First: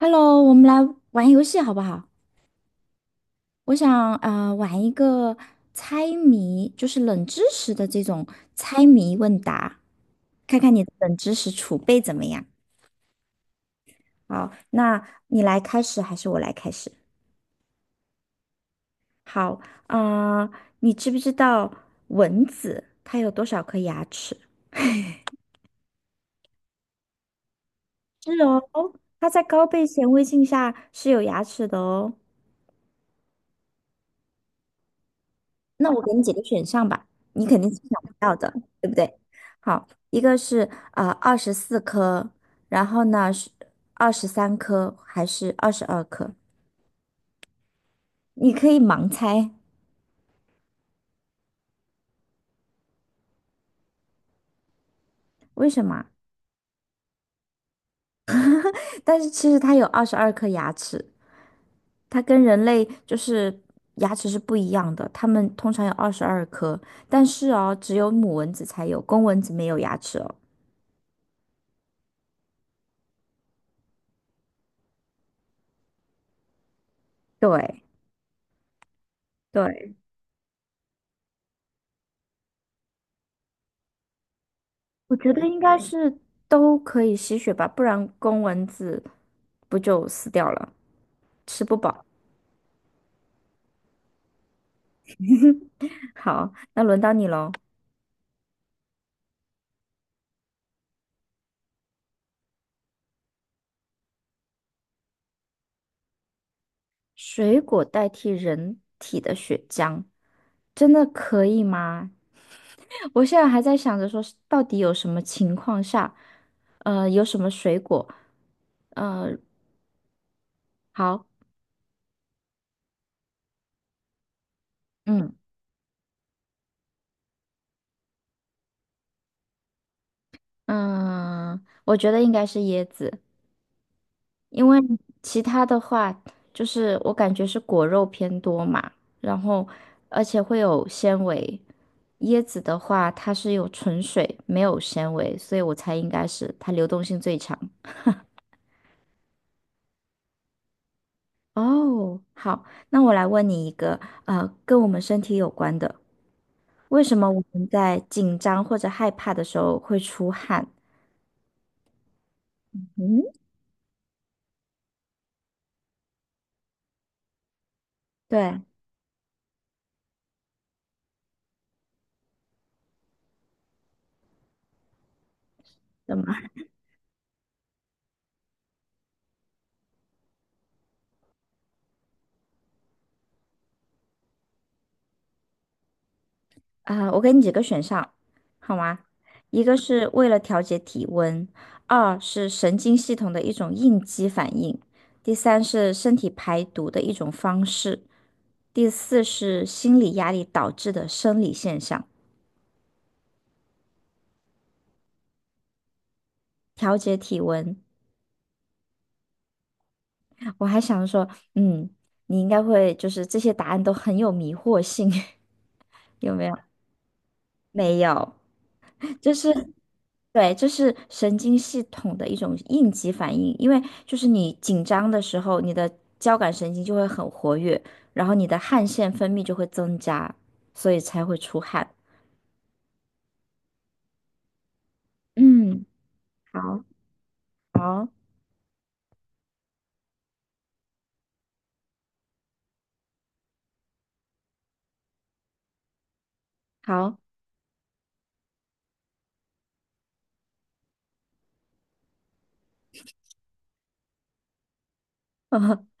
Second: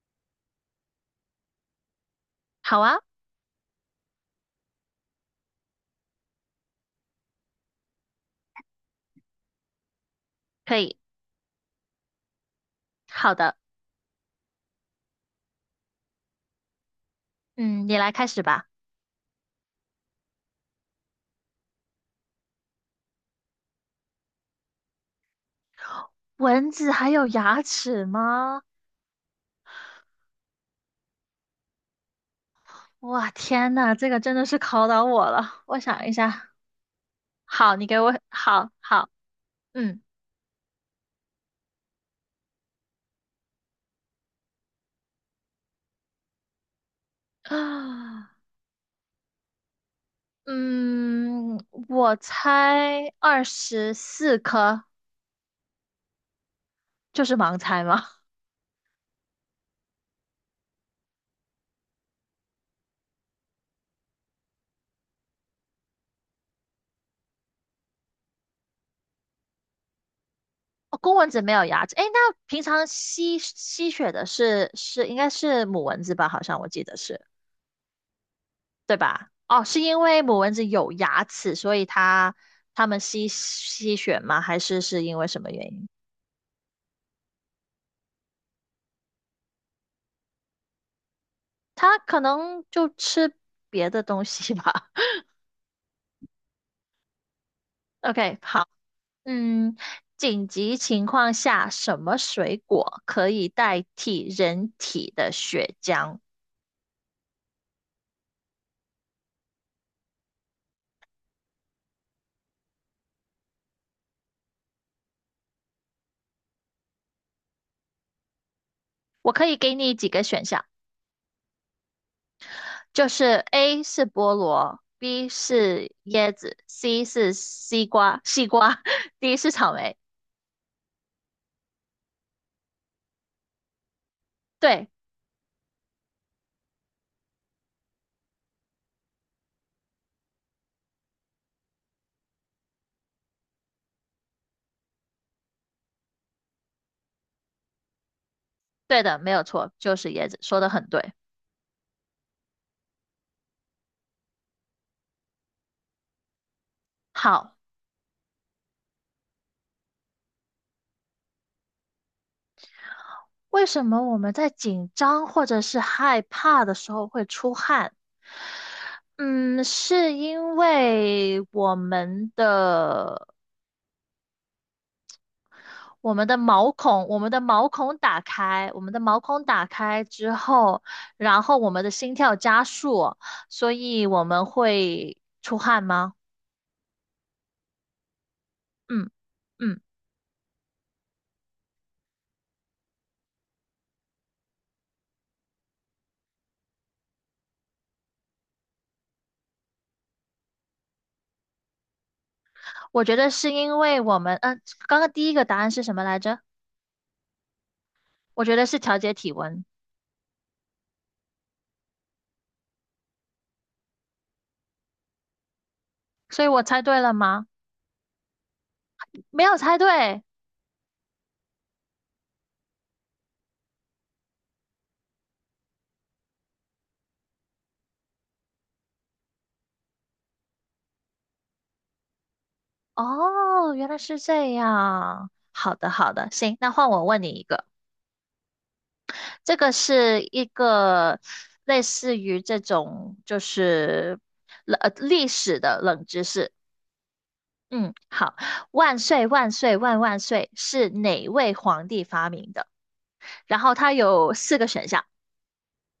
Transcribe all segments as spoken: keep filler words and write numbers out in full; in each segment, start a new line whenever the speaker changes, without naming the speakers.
Hello，我们来玩游戏好不好？
好啊，
我想呃玩一个猜谜，就是冷知识的这种猜谜问答，看看
可
你的
以，
冷知识储备怎么样。
好的，
好，那你来开始还是我来开始？
嗯，你来开始吧。
好，呃，你知不知道蚊子它有多少颗牙齿？
蚊子还有牙齿
是哦，
吗？
它在高倍显微镜下是有牙齿的哦。
哇，天呐，这个真的是考倒我了。我
那我
想
给
一
你几个
下，
选项吧，你肯定是
好，你给
想不
我，
到的，
好
对不
好，
对？好，
嗯，
一个是呃二十四颗，然后呢是二十三颗还是二十二颗？
啊，
你可以盲猜，
嗯，我猜二十四颗，
为什么？
就是盲猜吗？
但是其实它有二十二颗牙齿，它跟人类就是牙齿是不一样的，它们通常有二十二颗，但是哦，只有母蚊子才有，公蚊子没有牙齿哦。
哦，公蚊子没有牙齿，诶，那平常吸吸血的是是应该是母蚊子吧？好像我记得是。
对。
对吧？哦，是
对，
因为母蚊子有牙齿，所以它它们吸吸血吗？还是是
我
因为
觉得
什么
应
原
该
因？
是都可以吸血吧，不然公蚊子不就死掉了，吃不
它
饱。
可能就吃别的东西吧。
好，那轮到你喽。
OK，好，嗯，紧急情况下，什么水果可以代替人体的血浆？
水果代替人体的血浆，真的可以吗？我现在还在想着说是到底有什么情况下，呃，有什么水果，呃，
我可以给你几个选项，
好，
就是 A 是菠萝，B
嗯
是椰子，C 是西瓜，西瓜 ，D 是草莓。
嗯，我觉得应该是椰子。因为
对，
其他的话，就是我感觉是果肉偏多嘛，然后而且会有纤维。椰子的话，它是有纯水，没有纤维，所以我猜应该是它流动性最强。
对的，没有错，就是椰子，说的很对。
哦，好，那我来问你一个，呃，跟我们身体有关的，为什么我
好，
们在紧张或者害怕的时候会出汗？嗯，
为什么我们在紧张或者是害怕的时候会出汗？
对，
嗯，是因为我们的我
怎
们
么？
的毛孔，我们的毛孔打开，我们的毛孔打开之后，然后我们的心跳加速，所以我们会出汗吗？
啊，我给你几个选项，好吗？
嗯
一个
嗯，
是为了调节体温，二是神经系统的一种应激反应，第三是身体排毒的一种方式，第四是心理压力导致的生理现象。
我觉得是因为我们，嗯、刚刚第一个答案是什么来着？
调节体温，
我觉得是调节体温。
我还想说，嗯，你应该会就是这些答案都很有迷惑性，有
所
没
以
有？
我猜对了吗？
没有。这
没
是
有猜对。
对，这是神经系统的一种应急反应，因为就是你紧张的时候，你的交感神经就会很活跃，然后你的汗腺分泌就会增加，所以才会出汗。
哦，原来是这样。好
嗯，
的，好的，行，那
好，
换我问你一个，
好，
这个是一个类似于这种就是冷呃历史的冷知识。
好，
嗯，好，万岁万岁万万岁是哪位皇帝发明的？然后它有四个选项。
呃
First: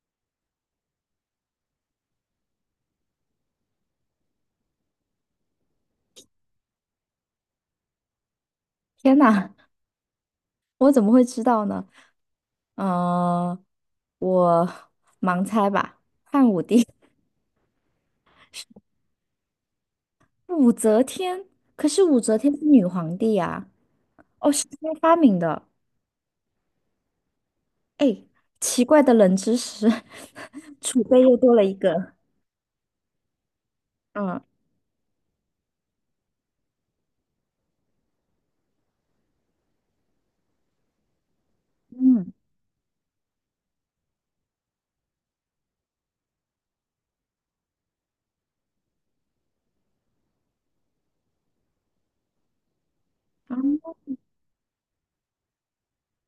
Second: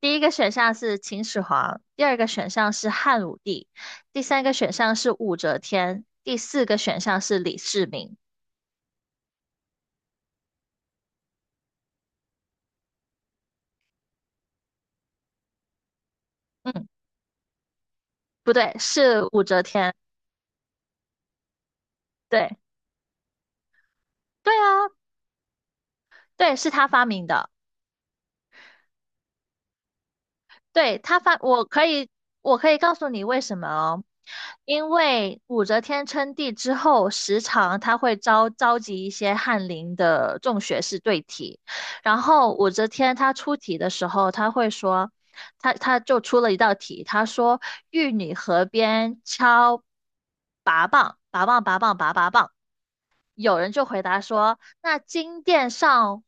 第一个选项是秦始皇，第二个选项是汉武帝，第三个选项是武则天，第四个选项是李世民。
天哪，我怎么会知道呢？嗯、我盲猜吧，汉武帝，
嗯，不对，是武则天。
武则天，可是武则天
对，
是女皇帝呀、哦，
对
是
啊，
她发明的。
对，是他发明的。
哎，奇怪的冷知识，
对，
储
他
备又
发，
多了
我
一
可以，
个。
我可以告诉你为什么哦，
嗯
因为武则天称帝之后，时常他会召召集一些翰林的众学士对题，然
嗯
后武则天她出题的时候，她会说，她她就出了一道题，她说玉女河边敲拔棒，拔棒拔棒拔拔棒。有人就回答说：“那金殿上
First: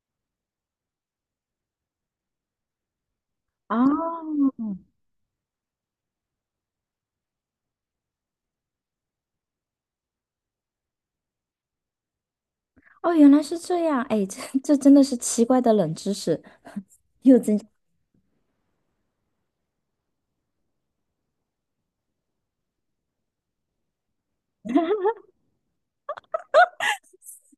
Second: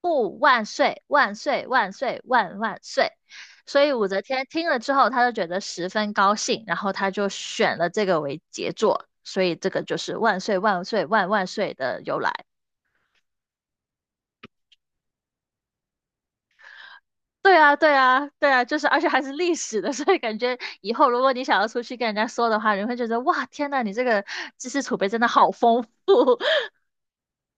护万岁，万岁，万岁，万万岁。”
啊
所以武则天听
哦
了之后，她就觉得十分高兴，然后她就选了这个为杰作，所以这个就是“万岁，万岁，万万岁”的由来。
哦，原来是这样。哎，这这真的是奇怪的冷知识，又增
对
加。
啊，对啊，对啊，就是而且还是历史的，所以感觉以后如果你想要出去跟人家说的话，你会觉得哇，天呐，你这个知识储备真的好丰富。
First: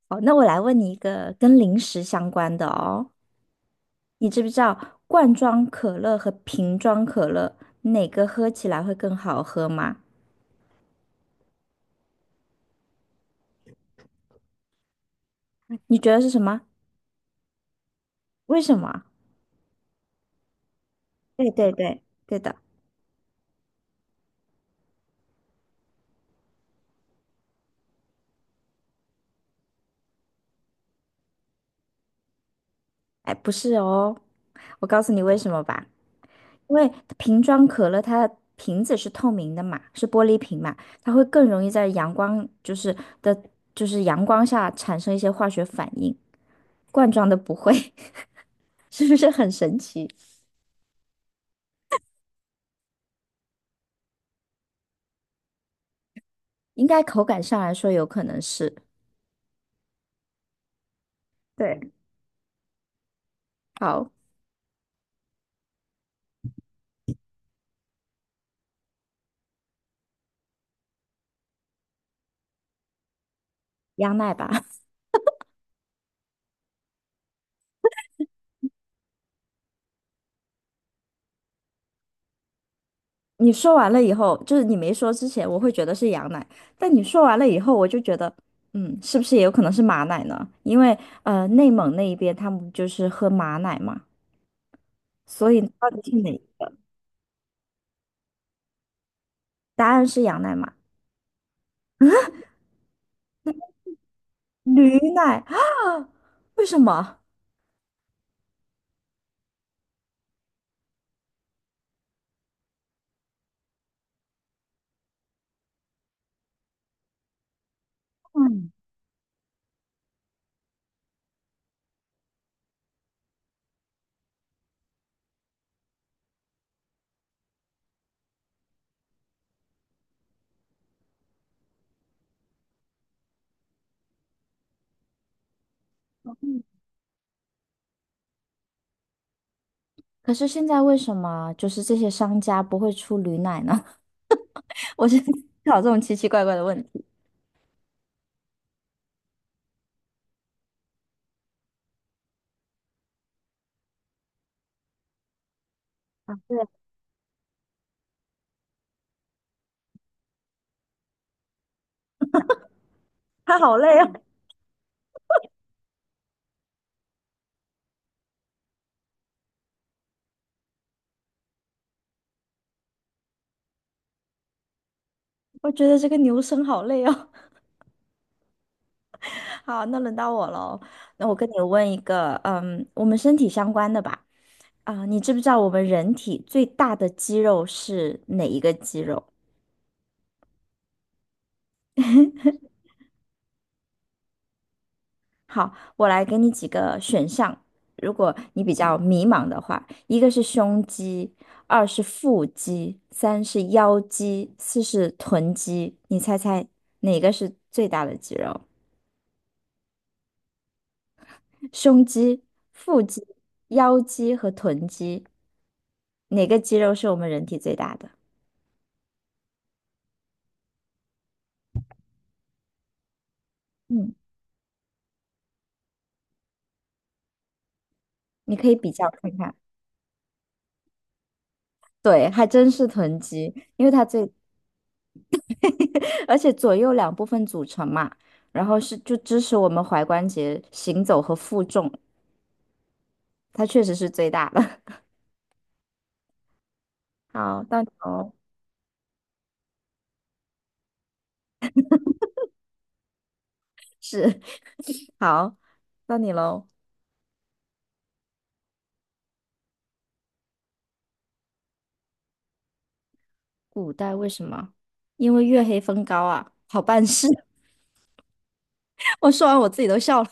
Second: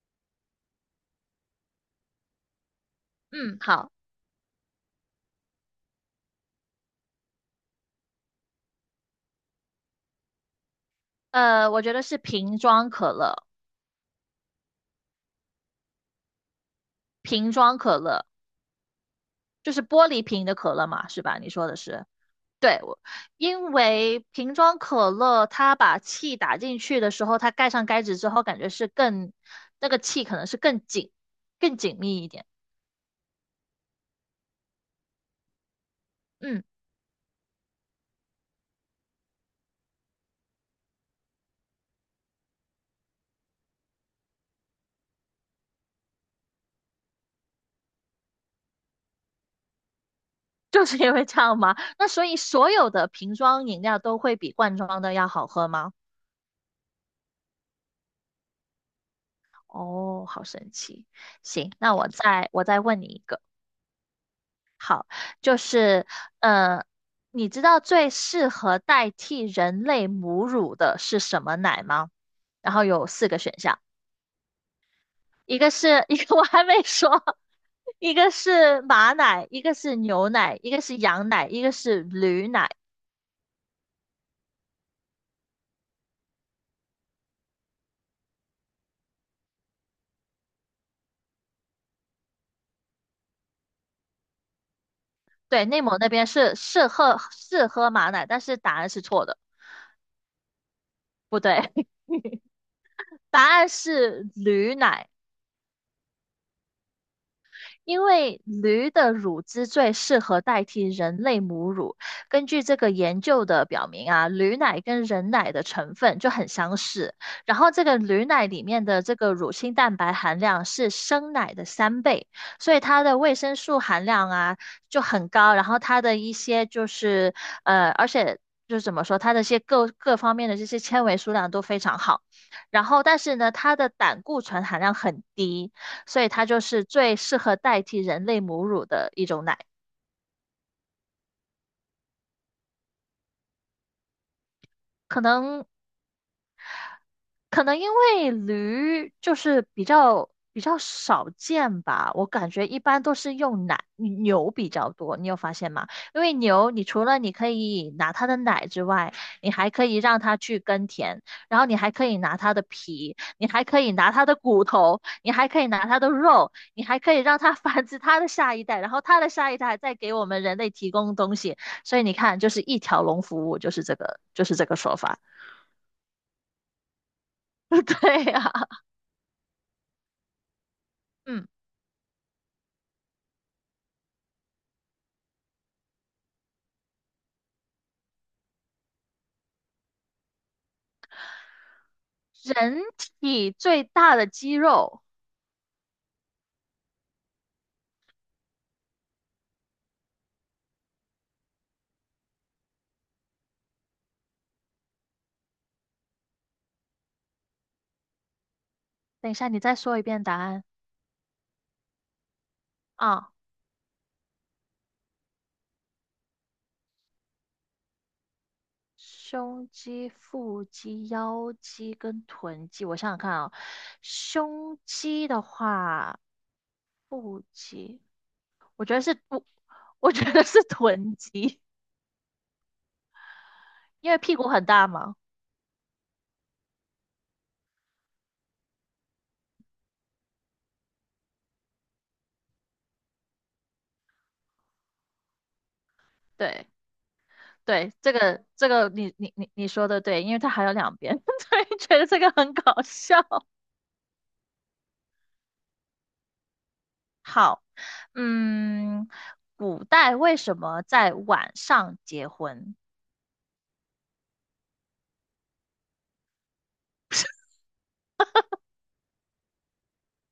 好，那我来问你一个跟零食相关的哦。
嗯，好，
你知不知道罐装可乐和瓶装可乐哪个喝起来会更好喝吗？
呃，我觉得是瓶装可乐，
你觉得是什么？
瓶装可乐。
为什么？
就是玻璃瓶的可乐嘛，是吧？你
对
说
对
的
对，
是，
对的。
因为瓶装可乐它把气打进去的时候，它盖上盖子之后，感觉是更，那个气可能是更紧、更紧密一点。
哎，不是哦，我告诉你为什么吧。
嗯，
因为瓶装可乐它的瓶子是透明的嘛，是玻璃瓶嘛，它会更容易在阳光就是的，就是阳光下产生一些化学反应，罐装的不会，是不是很神奇？
就是因为这样吗？那所以所有的瓶装饮料都会比罐装的要好喝吗？
应该口感上来说有可能是，
哦，好神奇。行，
对，
那我再我再问你一个，
好，
就是呃，你知道最适合代替人类母乳的是什么奶吗？然后有四个选项，
羊奶吧。
一个是 一个我还没说，一个是马奶，一个是牛奶，一个是羊奶，一个是驴奶。
你说完了以后，就是你没说之前，我会觉得是羊奶，但你说完了以后，我就觉得，嗯，是不是也有可能是马奶呢？因为呃，内蒙那一边他们就是喝马奶嘛，所以
对，内
到
蒙那
底是
边
哪？
是是喝是喝马奶，但是答案是错的，
答案是羊奶吗？
不对，答案是驴
驴
奶。
奶啊？为什么？
因为驴的乳汁最适合代替人类母乳。根据这个研究的表明啊，驴奶跟人奶的成分就很相似，然后这个驴奶里
嗯，
面的这个乳清蛋白含量是生奶的三倍，所以它的维生素含量啊就很高，然后它的一些就是呃，而且。就是怎么说，它的一些各各方面的这些纤维数量都非常好，然后但是呢，它的胆固醇含量很低，所以它就是最适合代替人类母乳的一种奶。
可是现在为什么就是这些商家不会出驴奶呢？我现
可
在思
能
考这种奇奇怪怪的问题，
可能因为驴就是比较比较少见吧，我感觉一般都是用奶，牛比较多，你有发现吗？因为牛，你除了你可以拿它的奶之外，你还可以让它去耕田，然后你还可以拿它的皮，你
他
还
好
可以
累哦，
拿它的骨头，你还可以拿它的肉，你还可以让它 繁殖它的下一代，然后它的下一代再给我们人类提供东西，所以你看，就是一条龙服务，就是这个，就是这个说法，
我觉得这个牛生好累哦。
对呀、
好，那轮到我喽。那 我
嗯。
跟你问一个，嗯，我们身体相关的吧。啊、你知不知道我们人体最大的肌肉是哪一个肌肉？
人体最大的肌肉，
好，我来给你几个选项，如果你比较迷茫的话，一个是胸肌，二是腹肌，三是腰肌，四是臀肌，你猜猜哪个是最大的肌肉？
等一下，你再说一遍答案
胸肌、腹
啊。
肌、腰肌和臀肌，哪个肌肉是我们人体最大的？
胸肌、腹肌、腰肌跟臀肌，我想想看啊、
嗯，
胸肌的话，腹肌，
你可以
我
比
觉得
较
是
看
不，
看。
我觉得是臀肌，
对，还真是臀肌，因为它
因为
最
屁股很大嘛。
而且左右两部分组成嘛，然后是就支持我们踝关节行走和负重，它确实是最大的。
对
好，到你
对，这
喽，
个这个你你你你说的对，因为它还有两边，对，觉得这个很搞笑。
是，好，到你喽。
好，嗯，古代为什么在晚上结婚？
古代为什么？因为月黑风高啊，好办事。我说完我自己都笑了。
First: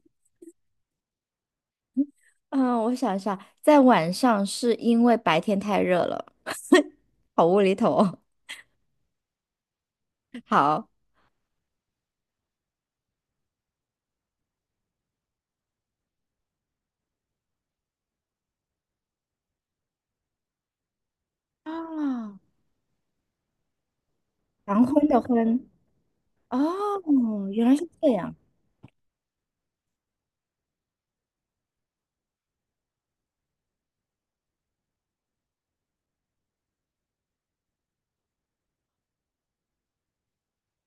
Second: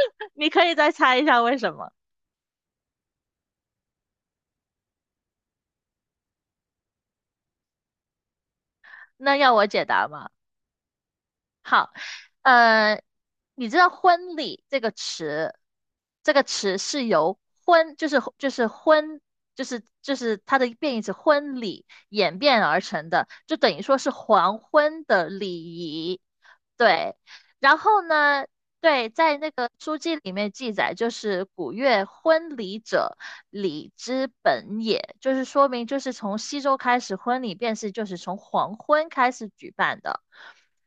你可以再猜一下为什么？
嗯，我想一下，在晚上是因为白天太热了，好无厘头哦。
那要我解答吗？
好，
好，呃，你知道“婚礼”这个词，这个词是由“婚”就是就是“婚”就是就是它的变义词“婚礼”
啊，
演变而成的，就等于说是黄
黄
昏
昏的
的礼
昏，
仪。对，
哦，原来
然
是
后
这样。
呢，对，在那个书籍里面记载，就是古月婚礼者，礼之本也，就是说明就是从西周开始，婚礼便是就是从黄昏开始举办的。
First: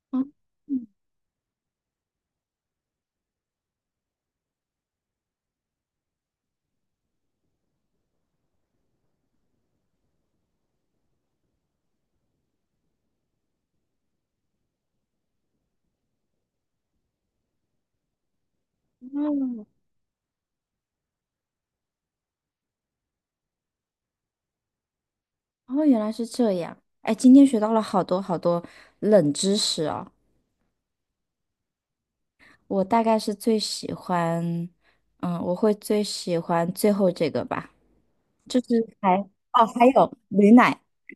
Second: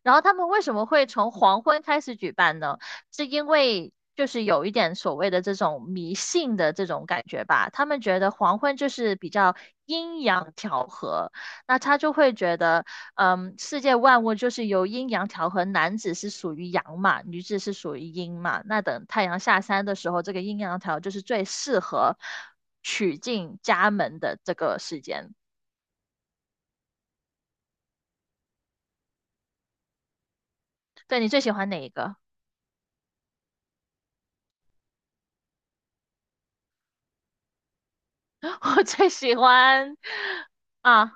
然后
哦
他们为什
嗯，
么会从黄昏开始举办呢？是因为就是有一点所谓的这种迷信的这种感觉吧。他们觉得黄昏就是比较阴阳调和，那他就会觉得，嗯，世界万物就是由阴阳调和，男子是属于阳嘛，女子是属于阴嘛。那等太阳下
哦，
山的时候，这个阴阳调就是最适合娶进家门的这个时间。
哦，原来是这样。哎，今天学到了好多好多冷知识哦。
对你最喜欢哪一个？
我大概是最喜欢，嗯，我会最喜欢最后这个吧，就 是
我最
还
喜
哦，还
欢
有驴奶，
啊。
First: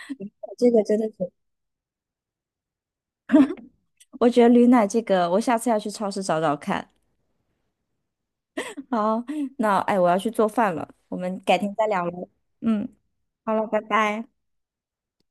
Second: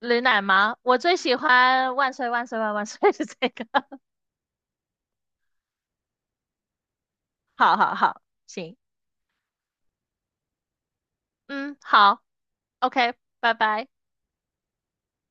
驴奶
这
吗？
个真
我
的
最
是，
喜欢万岁万岁万万岁 是这个。
我觉得驴奶这个，我下次要去超市找找看。
好好好，行，
好，那哎，我要去做饭了，我们改天
嗯，
再聊
好
喽。嗯，
，OK，
好
拜
了，拜
拜。
拜。